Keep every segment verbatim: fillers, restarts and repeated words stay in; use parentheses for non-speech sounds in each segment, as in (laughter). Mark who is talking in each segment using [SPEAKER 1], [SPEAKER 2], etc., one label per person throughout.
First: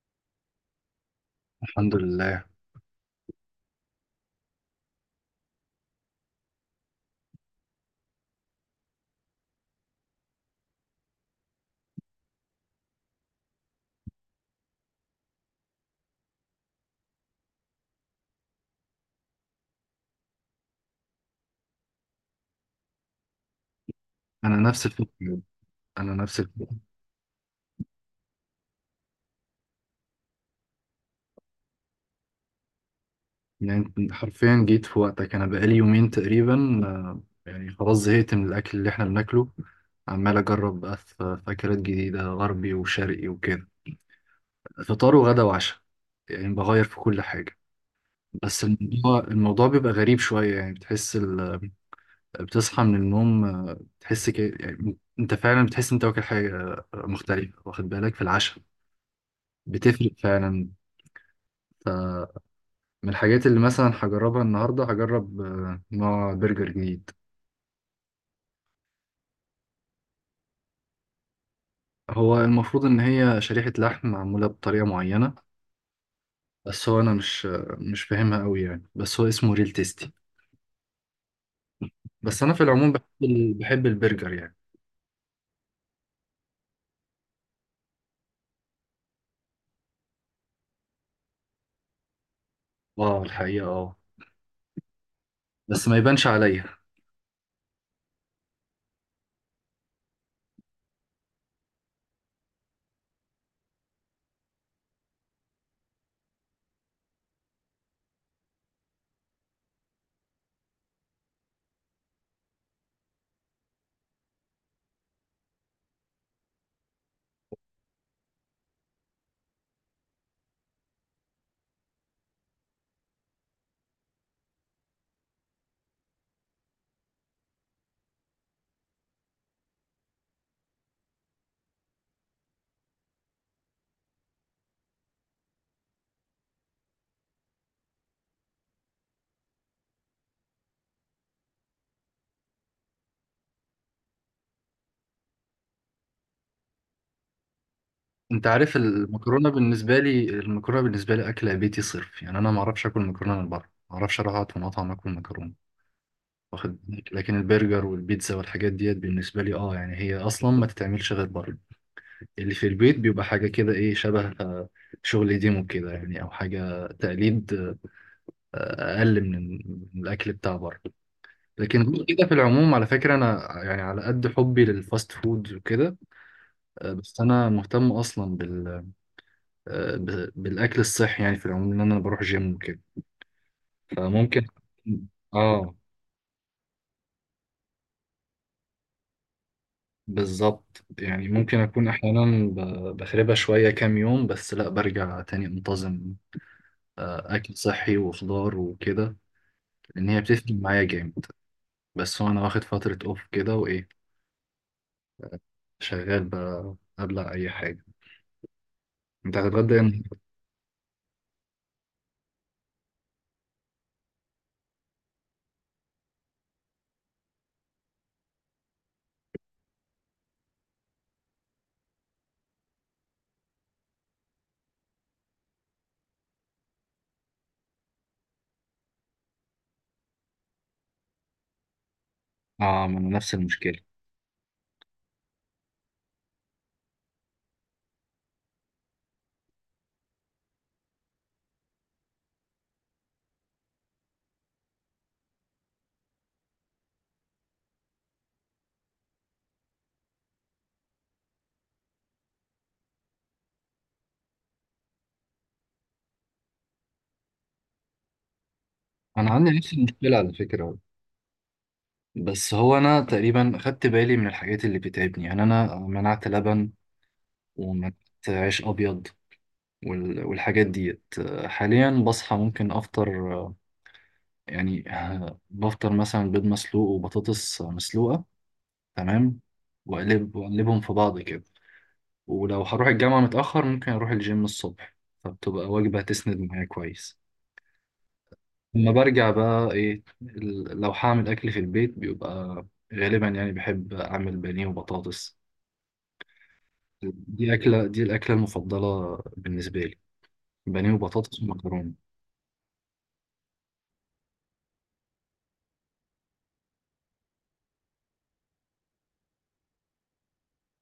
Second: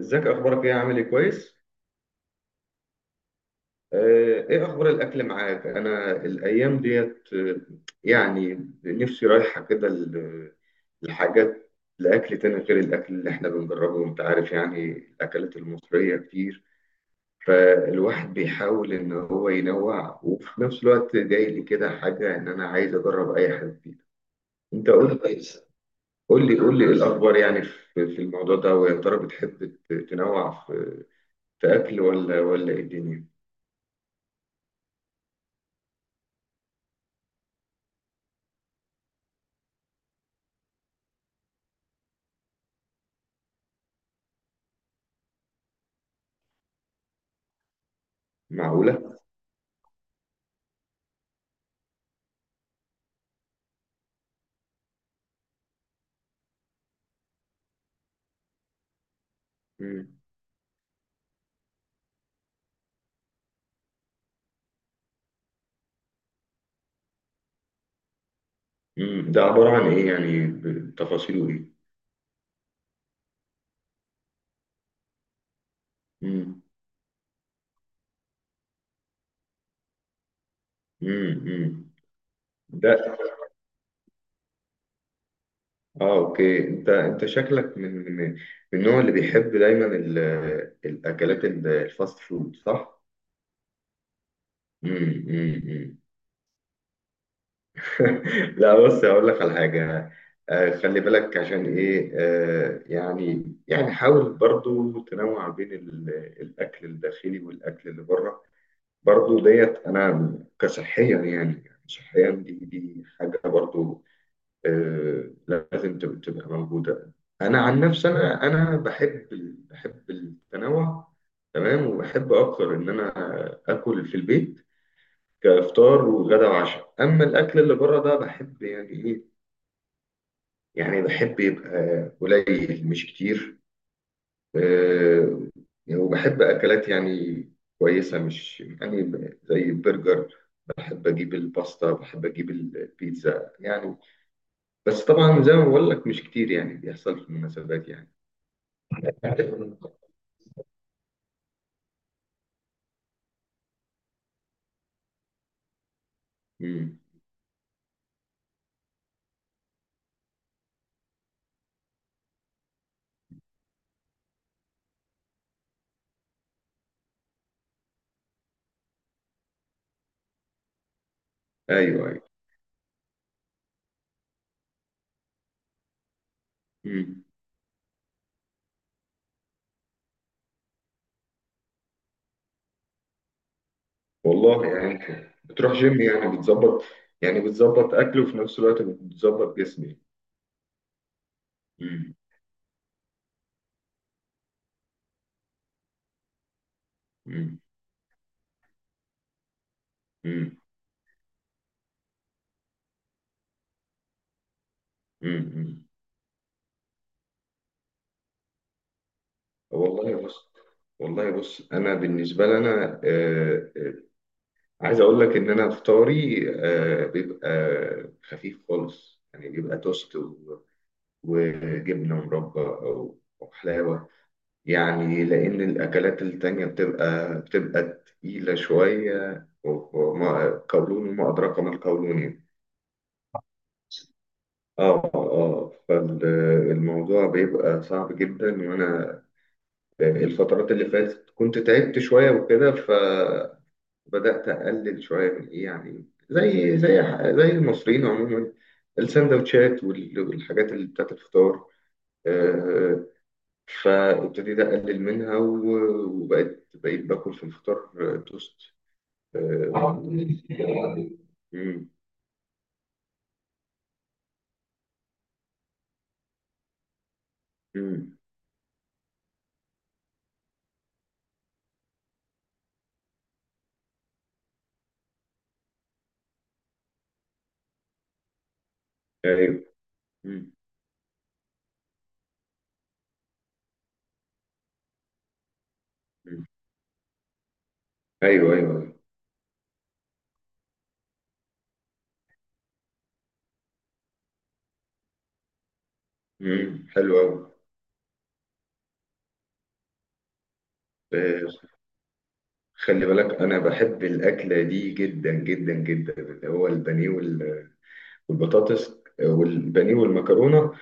[SPEAKER 1] ازيك، اخبارك ايه، عامل ايه؟ كويس.
[SPEAKER 2] الحمد لله.
[SPEAKER 1] آه، ايه اخبار الاكل معاك؟ انا الايام ديت آه، يعني نفسي رايحه كده ل- لحاجات، لاكل تاني غير الاكل اللي احنا بنجربه. وانت عارف يعني الاكلات المصريه كتير، فالواحد بيحاول ان هو ينوع. وفي نفس الوقت جاي لي كده حاجه ان انا عايز اجرب اي حاجه جديده.
[SPEAKER 2] انا نفس
[SPEAKER 1] انت قول
[SPEAKER 2] الفكره
[SPEAKER 1] لي،
[SPEAKER 2] انا نفس
[SPEAKER 1] قول لي
[SPEAKER 2] الفكره
[SPEAKER 1] قول لي ايه الاخبار يعني في في الموضوع ده. ويا ترى بتحب ت- تنوع في، في اكل، ولا ولا ايه الدنيا؟
[SPEAKER 2] يعني أنت حرفيا جيت في وقتك، انا بقالي يومين تقريبا. آه، يعني خلاص زهقت من الاكل اللي احنا بناكله. عمال اجرب بقى في في اكلات جديده، غربي وشرقي وكده، فطار وغدا وعشاء. يعني بغير في كل حاجه. بس
[SPEAKER 1] معقوله.
[SPEAKER 2] الموضوع الموضوع بيبقى غريب شويه، يعني بتحس ال... بتصحى من النوم. آه، بتحس ك... يعني انت فعلا بتحس انت واكل حاجه آه، مختلفه، واخد بالك؟ في العشاء بتفرق
[SPEAKER 1] مم.
[SPEAKER 2] فعلا. من الحاجات اللي مثلا هجربها النهاردة، هجرب آه، نوع برجر جديد.
[SPEAKER 1] مم. ده عبارة عن إيه يعني، بتفاصيله إيه؟
[SPEAKER 2] هو المفروض إن هي شريحة لحم معمولة بطريقة معينة،
[SPEAKER 1] مم.
[SPEAKER 2] بس هو أنا مش آه، مش فاهمها أوي يعني، بس هو اسمه ريل تيستي.
[SPEAKER 1] مم. مم.
[SPEAKER 2] بس أنا في العموم
[SPEAKER 1] ده
[SPEAKER 2] بحب ال- بحب البرجر يعني.
[SPEAKER 1] آه أوكي. أنت أنت شكلك من، من من النوع اللي بيحب دايما ال- الأكلات، ال- الفاست فود، صح؟
[SPEAKER 2] اه الحقيقة اه،
[SPEAKER 1] مم. مم.
[SPEAKER 2] بس ما
[SPEAKER 1] مم.
[SPEAKER 2] يبانش عليا.
[SPEAKER 1] (laughs) لا بص، هقول لك على حاجة. آه، خلي بالك عشان إيه. آه، يعني يعني حاول برضو تنوع بين ال- الأكل الداخلي والأكل اللي بره. برضو ديت انا كصحيا يعني، يعني صحيا، دي دي حاجه برضو آه، لازم تب- تبقى موجوده. انا عن نفسي، انا انا بحب ال- بحب التنوع، تمام. وبحب اكتر ان انا اكل في البيت، كافطار وغدا وعشاء. اما الاكل اللي بره، ده بحب يعني ايه، يعني بحب يبقى قليل مش كتير. آه، يعني وبحب أكلات يعني كويسة، مش يعني زي البرجر. بحب أجيب الباستا، بحب أجيب البيتزا يعني. بس طبعا زي ما بقول لك، مش كتير يعني، بيحصل في المناسبات يعني.
[SPEAKER 2] أنت عارف، المكرونة بالنسبة لي المكرونة بالنسبة لي أكلة بيتي صرف يعني. أنا معرفش آكل مكرونة من بره، معرفش أروح أقعد في مطعم آكل مكرونة، واخد
[SPEAKER 1] مم.
[SPEAKER 2] بالك؟ لكن البرجر والبيتزا والحاجات ديت بالنسبة لي، اه يعني هي أصلا ما تتعملش غير بره. اللي في البيت بيبقى حاجة كده، إيه، شبه آه، شغل ديمو كده يعني، أو حاجة تقليد، آه، أقل من من الأكل بتاع بره. لكن غير
[SPEAKER 1] أيوه، أيوه.
[SPEAKER 2] كده في العموم، على فكرة، أنا يعني على قد حبي للفاست فود وكده، آه، بس
[SPEAKER 1] مم.
[SPEAKER 2] أنا مهتم أصلا بال آه، ب- بالأكل الصحي يعني، في العموم إن أنا بروح جيم وكده، فممكن.
[SPEAKER 1] والله يعني أنت بتروح
[SPEAKER 2] آه،
[SPEAKER 1] جيم، يعني بتظبط، يعني بتظبط أكل، وفي نفس الوقت بتظبط جسمي.
[SPEAKER 2] بالظبط، يعني ممكن أكون
[SPEAKER 1] مم.
[SPEAKER 2] أحيانا ب- بخربها شوية كام يوم، بس لأ برجع تاني منتظم. آه، أكل
[SPEAKER 1] مم.
[SPEAKER 2] صحي وخضار وكده، لأن هي بتفرق
[SPEAKER 1] مم.
[SPEAKER 2] معايا جامد. بس هو أنا واخد فترة أوف كده، وإيه،
[SPEAKER 1] مم. مم.
[SPEAKER 2] شغال بقى أبلع أي حاجة. أنت هتتغدى يعني؟
[SPEAKER 1] والله بص، والله بص أنا بالنسبة لنا، عايز اقول لك ان انا فطاري آه، بيبقى خفيف خالص، يعني بيبقى توست و- وجبنه مربى، او أو حلاوه. يعني لان الاكلات التانية بتبقى بتبقى تقيله شويه، وما قولون وما ادراك ما القولون يعني.
[SPEAKER 2] آه ما أنا نفس المشكلة.
[SPEAKER 1] اه، اه، آه. فالموضوع بيبقى صعب جدا. وانا الفترات اللي فاتت كنت تعبت شويه وكده، ف بدأت أقلل شوية من إيه يعني، زي زي زي المصريين عموما، السندوتشات وال- والحاجات اللي بتاعت الفطار آه، فابتديت أقلل منها، و- وبقيت، بقيت باكل في الفطار آه، توست.
[SPEAKER 2] أنا عندي
[SPEAKER 1] آه،
[SPEAKER 2] نفس المشكلة على فكرة،
[SPEAKER 1] مم،
[SPEAKER 2] بس هو أنا تقريبا خدت بالي من الحاجات اللي بتتعبني، يعني أنا منعت لبن ومنعت
[SPEAKER 1] مم،
[SPEAKER 2] عيش أبيض وال- والحاجات ديت. حاليا بصحى ممكن أفطر، آه، يعني، آه، بفطر مثلا بيض مسلوق وبطاطس مسلوقة، تمام،
[SPEAKER 1] أيوه،
[SPEAKER 2] وأقلب
[SPEAKER 1] مم.
[SPEAKER 2] وأقلبهم في بعض كده. ولو هروح الجامعة متأخر ممكن أروح الجيم الصبح، فبتبقى وجبة تسند
[SPEAKER 1] مم.
[SPEAKER 2] معايا كويس.
[SPEAKER 1] أيوه، أيوه،
[SPEAKER 2] لما
[SPEAKER 1] أيوه.
[SPEAKER 2] برجع بقى إيه، ال- لو هعمل أكل في البيت بيبقى غالبا يعني، بحب أعمل بانيه وبطاطس.
[SPEAKER 1] مم، حلو أوي.
[SPEAKER 2] دي أكلة دي الأكلة المفضلة بالنسبة لي، بانيه وبطاطس
[SPEAKER 1] آه،
[SPEAKER 2] ومكرونة.
[SPEAKER 1] خلي بالك، أنا بحب الأكلة دي جدا جدا جدا، اللي هو البانيه والبطاطس، آه، والبانيه والمكرونه.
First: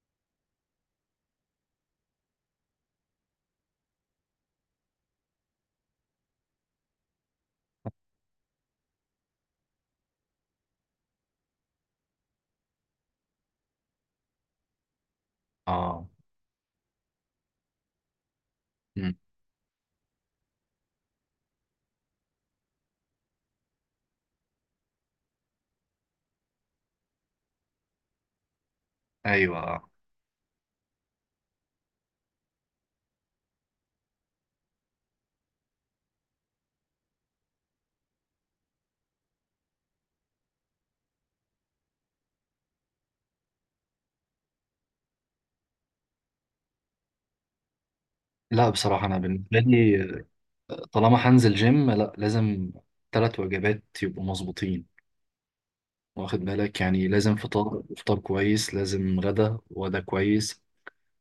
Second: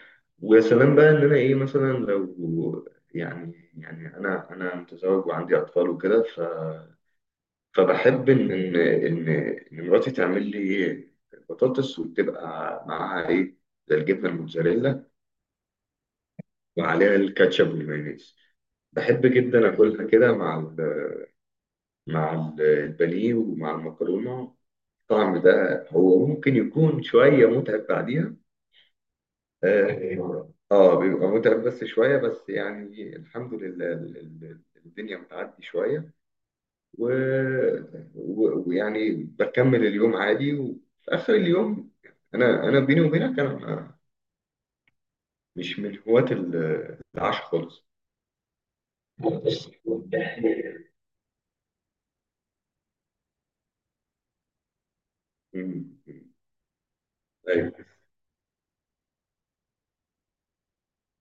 [SPEAKER 1] ويا سلام بقى، ان انا ايه مثلا، لو يعني يعني انا انا متزوج وعندي اطفال وكده. ف فبحب ان ان ان إن مراتي تعمل لي ايه، بطاطس، وتبقى معاها ايه، زي الجبنه الموتزاريلا،
[SPEAKER 2] آه.
[SPEAKER 1] وعليها الكاتشب والمايونيز.
[SPEAKER 2] مم.
[SPEAKER 1] بحب جدا اكلها كده مع ال- مع ال- البانيه ومع المكرونه. الطعم ده هو ممكن يكون شويه متعب بعديها.
[SPEAKER 2] أيوة. آه.
[SPEAKER 1] اه، آه، بيبقى متعب بس شوية بس، يعني الحمد لله ال- ال- الدنيا بتعدي شوية. و- و- ويعني بكمل اليوم عادي، وفي آخر اليوم، أنا أنا بيني وبينك، أنا مش من هواة ال- العشاء خالص.
[SPEAKER 2] لا بصراحة أنا بالنسبة لي،
[SPEAKER 1] (laughs)
[SPEAKER 2] طالما هنزل جيم لا، لازم تلات وجبات يبقوا مظبوطين،
[SPEAKER 1] مم.
[SPEAKER 2] واخد بالك؟ يعني لازم
[SPEAKER 1] أيوه.
[SPEAKER 2] فطار، فطار كويس، لازم غدا، وغدا كويس،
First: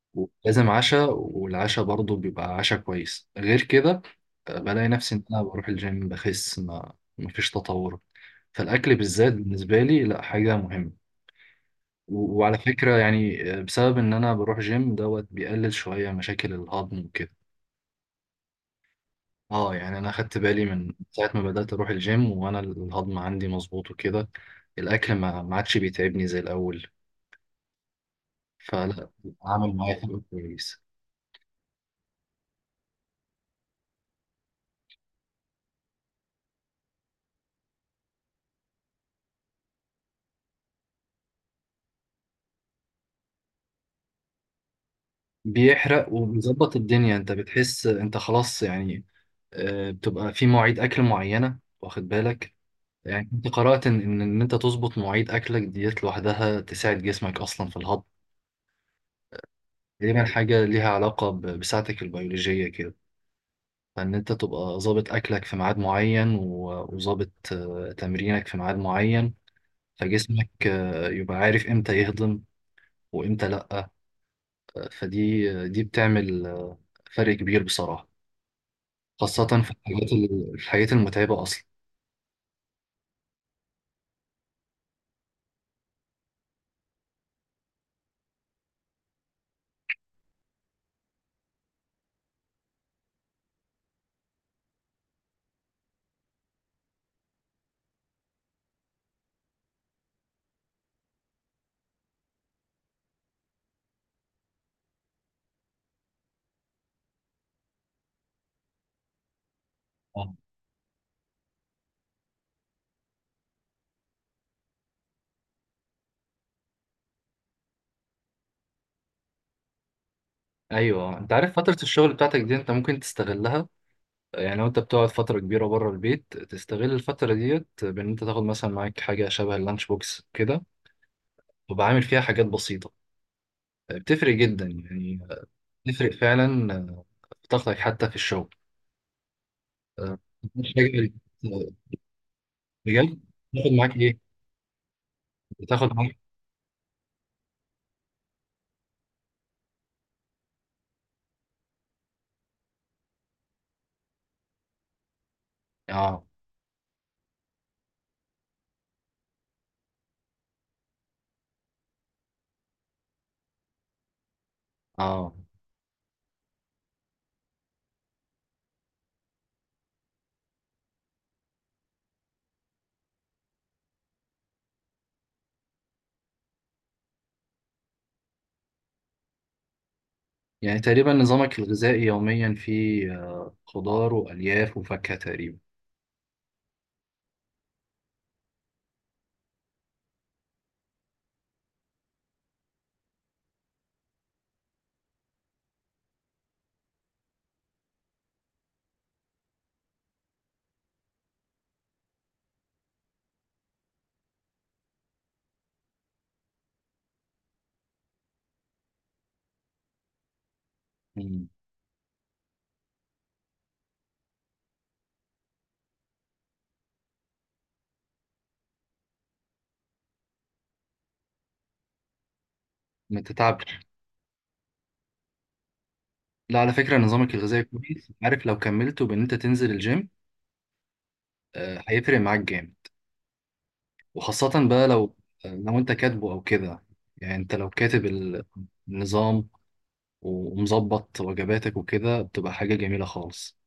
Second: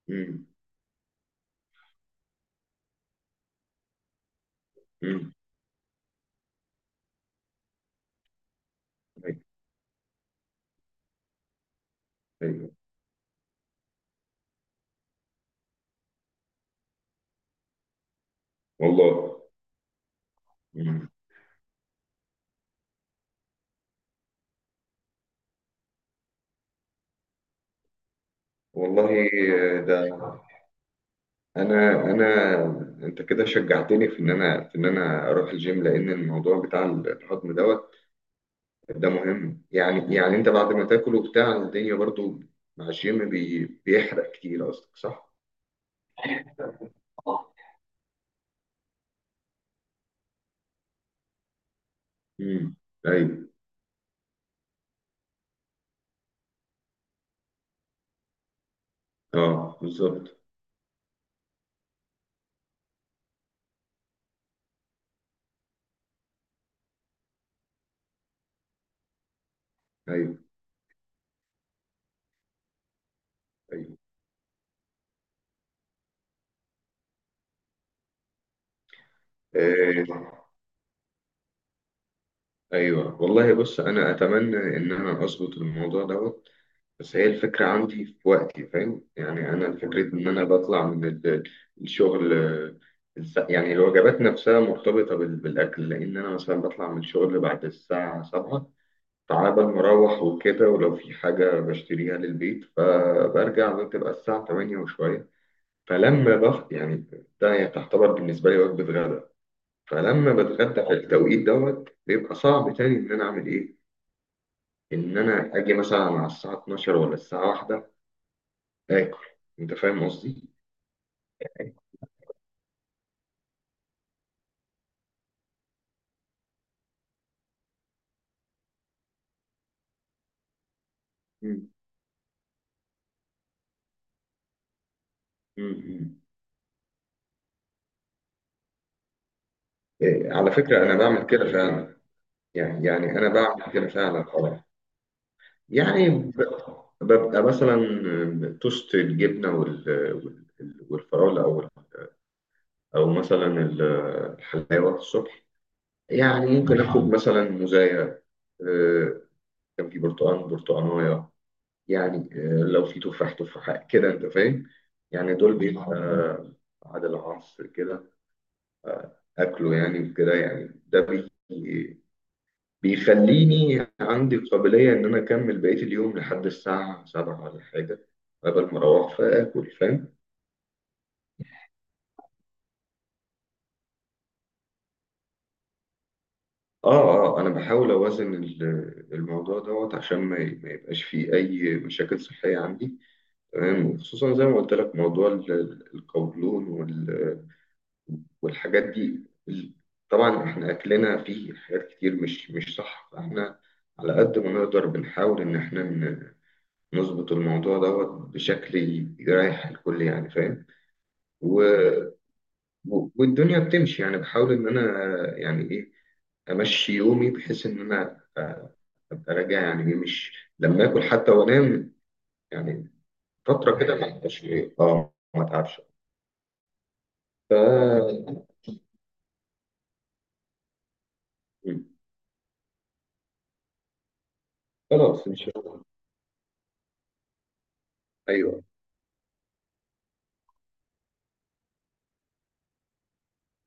[SPEAKER 1] مم.
[SPEAKER 2] لازم عشاء، والعشاء برضه بيبقى عشاء كويس. غير كده آه، بلاقي نفسي ان
[SPEAKER 1] مم.
[SPEAKER 2] انا بروح الجيم بخس، ما مفيش تطور. فالاكل بالذات
[SPEAKER 1] أيوه،
[SPEAKER 2] بالنسبه لي لا، حاجه مهمه. و- وعلى
[SPEAKER 1] أيوه،
[SPEAKER 2] فكره يعني، آه، بسبب ان انا بروح جيم دوت بيقلل شويه مشاكل الهضم وكده.
[SPEAKER 1] والله.
[SPEAKER 2] اه يعني انا خدت بالي من
[SPEAKER 1] مم.
[SPEAKER 2] ساعه ما بدات اروح الجيم وانا الهضم عندي مظبوط وكده، الاكل ما ما عادش بيتعبني زي الاول، فلا،
[SPEAKER 1] والله
[SPEAKER 2] عامل
[SPEAKER 1] آه،
[SPEAKER 2] معايا
[SPEAKER 1] ده
[SPEAKER 2] فرق كويس.
[SPEAKER 1] انا انا انت كده شجعتني في ان انا، في ان انا اروح الجيم، لان الموضوع بتاع الهضم دوت، ده مهم يعني. يعني انت بعد ما تاكل وبتاع الدنيا برضو مع الجيم، بي بيحرق كتير، قصدك صح؟
[SPEAKER 2] بيحرق وبيظبط الدنيا، انت
[SPEAKER 1] اه.
[SPEAKER 2] بتحس انت خلاص يعني. آه، بتبقى في مواعيد اكل معينه، واخد بالك؟
[SPEAKER 1] امم،
[SPEAKER 2] يعني
[SPEAKER 1] ايوه،
[SPEAKER 2] انت قرات ان ان إن انت تظبط مواعيد اكلك ديت لوحدها تساعد جسمك اصلا في الهضم.
[SPEAKER 1] اه،
[SPEAKER 2] تقريبا
[SPEAKER 1] بالظبط.
[SPEAKER 2] حاجه ليها علاقه ب- بساعتك البيولوجيه كده، فان انت تبقى ظابط اكلك في ميعاد معين، و- وظابط آه، تمرينك في ميعاد معين،
[SPEAKER 1] ايوه،
[SPEAKER 2] فجسمك آه، يبقى عارف امتى يهضم وامتى لا.
[SPEAKER 1] ايوه،
[SPEAKER 2] آه، فدي آه، دي بتعمل آه، فرق كبير بصراحه، خاصه في الحاجات ال-
[SPEAKER 1] آه،
[SPEAKER 2] الحاجات المتعبه اصلا.
[SPEAKER 1] ايوه. والله بص انا اتمنى ان انا اظبط الموضوع دوت. بس هي الفكرة عندي في وقتي، فاهم يعني؟ أنا الفكرة إن أنا بطلع من ال- الشغل آه، الس- يعني الوجبات نفسها مرتبطة بال- بالأكل. لأن أنا مثلا بطلع من الشغل بعد الساعة سبعة، تعبان، مروح وكده. ولو في حاجة بشتريها للبيت، فبرجع بتبقى الساعة تمانية وشوية. فلما بخ يعني، ده يعني تعتبر بالنسبة لي وجبة غدا. فلما بتغدى في التوقيت دوت، بيبقى صعب تاني إن أنا أعمل إيه، إن أنا أجي مثلا على الساعة اتناشر ولا الساعة واحده آكل؟ أنت فاهم قصدي؟
[SPEAKER 2] ايوه، انت عارف فتره الشغل بتاعتك دي انت ممكن تستغلها، يعني لو انت بتقعد فتره كبيره بره البيت تستغل الفتره ديت بان انت تاخد مثلا معاك حاجه شبه اللانش بوكس كده،
[SPEAKER 1] مم.
[SPEAKER 2] وبعامل فيها حاجات بسيطه، بتفرق جدا يعني،
[SPEAKER 1] مم.
[SPEAKER 2] بتفرق
[SPEAKER 1] مم.
[SPEAKER 2] فعلا آه، في طاقتك حتى في الشغل. آه،
[SPEAKER 1] إيه، على
[SPEAKER 2] مش
[SPEAKER 1] فكرة أنا يعني
[SPEAKER 2] حاجة،
[SPEAKER 1] بعمل كده فعلا، يعني يعني
[SPEAKER 2] بجد.
[SPEAKER 1] أنا
[SPEAKER 2] بتاخد
[SPEAKER 1] بعمل كده
[SPEAKER 2] معاك ايه
[SPEAKER 1] فعلا. أه
[SPEAKER 2] بتاخد
[SPEAKER 1] يعني
[SPEAKER 2] معاك
[SPEAKER 1] ب- ببقى مثلا توست الجبنة وال- وال- والفراولة، أو أو مثلا ال- الحلاوة الصبح.
[SPEAKER 2] اه
[SPEAKER 1] يعني ممكن آخد مثلا موزاية، آه، كان في برتقال، برتقاناية يعني. آه، لو في تفاح، تفاحة كده. أنت فاهم
[SPEAKER 2] اه،
[SPEAKER 1] يعني؟ دول بيبقى بعد العصر كده اكله يعني، وكده يعني. ده بي بيخليني عندي قابلية ان انا اكمل بقية اليوم، لحد الساعة سبعة ولا حاجة، قبل ما اروح فاكل، فاهم؟
[SPEAKER 2] يعني تقريبا نظامك الغذائي يوميا فيه آه، خضار والياف وفاكهه تقريبا.
[SPEAKER 1] اه. اه، آه، انا بحاول اوازن ال- الموضوع دوت عشان ما ي- ما يبقاش فيه اي مشاكل صحية عندي، تمام. وخصوصا زي ما قلت لك موضوع ال- ال- القولون وال- والحاجات دي ال- طبعا احنا اكلنا فيه حاجات كتير مش مش صح. فاحنا على قد ما نقدر بنحاول ان احنا نظبط الموضوع دوت بشكل ي- يريح الكل، يعني فاهم.
[SPEAKER 2] مم.
[SPEAKER 1] و... و- والدنيا بتمشي يعني. بحاول ان انا يعني ايه امشي يومي، بحيث ان انا أ- ابقى راجع يعني ايه، مش لما اكل حتى وانام، يعني
[SPEAKER 2] ما
[SPEAKER 1] فتره
[SPEAKER 2] تتعبش.
[SPEAKER 1] كده ما ابقاش ايه اه ما اتعبش.
[SPEAKER 2] لا على فكرة نظامك
[SPEAKER 1] ف
[SPEAKER 2] الغذائي كويس، عارف لو كملت بان انت تنزل الجيم آه،
[SPEAKER 1] مم.
[SPEAKER 2] هيفرق معاك جامد. وخاصة بقى لو،
[SPEAKER 1] خلاص ان
[SPEAKER 2] آه،
[SPEAKER 1] شاء
[SPEAKER 2] لو
[SPEAKER 1] الله.
[SPEAKER 2] انت كاتبه او كده، يعني انت لو كاتب ال-
[SPEAKER 1] ايوه.
[SPEAKER 2] النظام ومظبط وجباتك وكده بتبقى حاجة جميلة خالص.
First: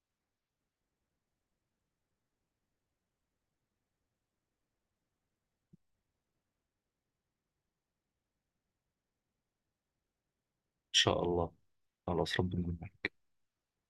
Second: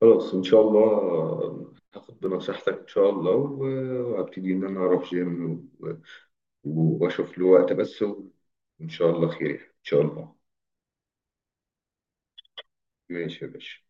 [SPEAKER 1] خلاص ان شاء الله آه، هاخد بنصيحتك ان شاء الله، و- وهبتدي ان انا اروح جيم، واشوف له وقت بس، وان شاء الله خير. ان شاء الله.
[SPEAKER 2] ان شاء الله، خلاص ربنا معاك.
[SPEAKER 1] ماشي يا باشا.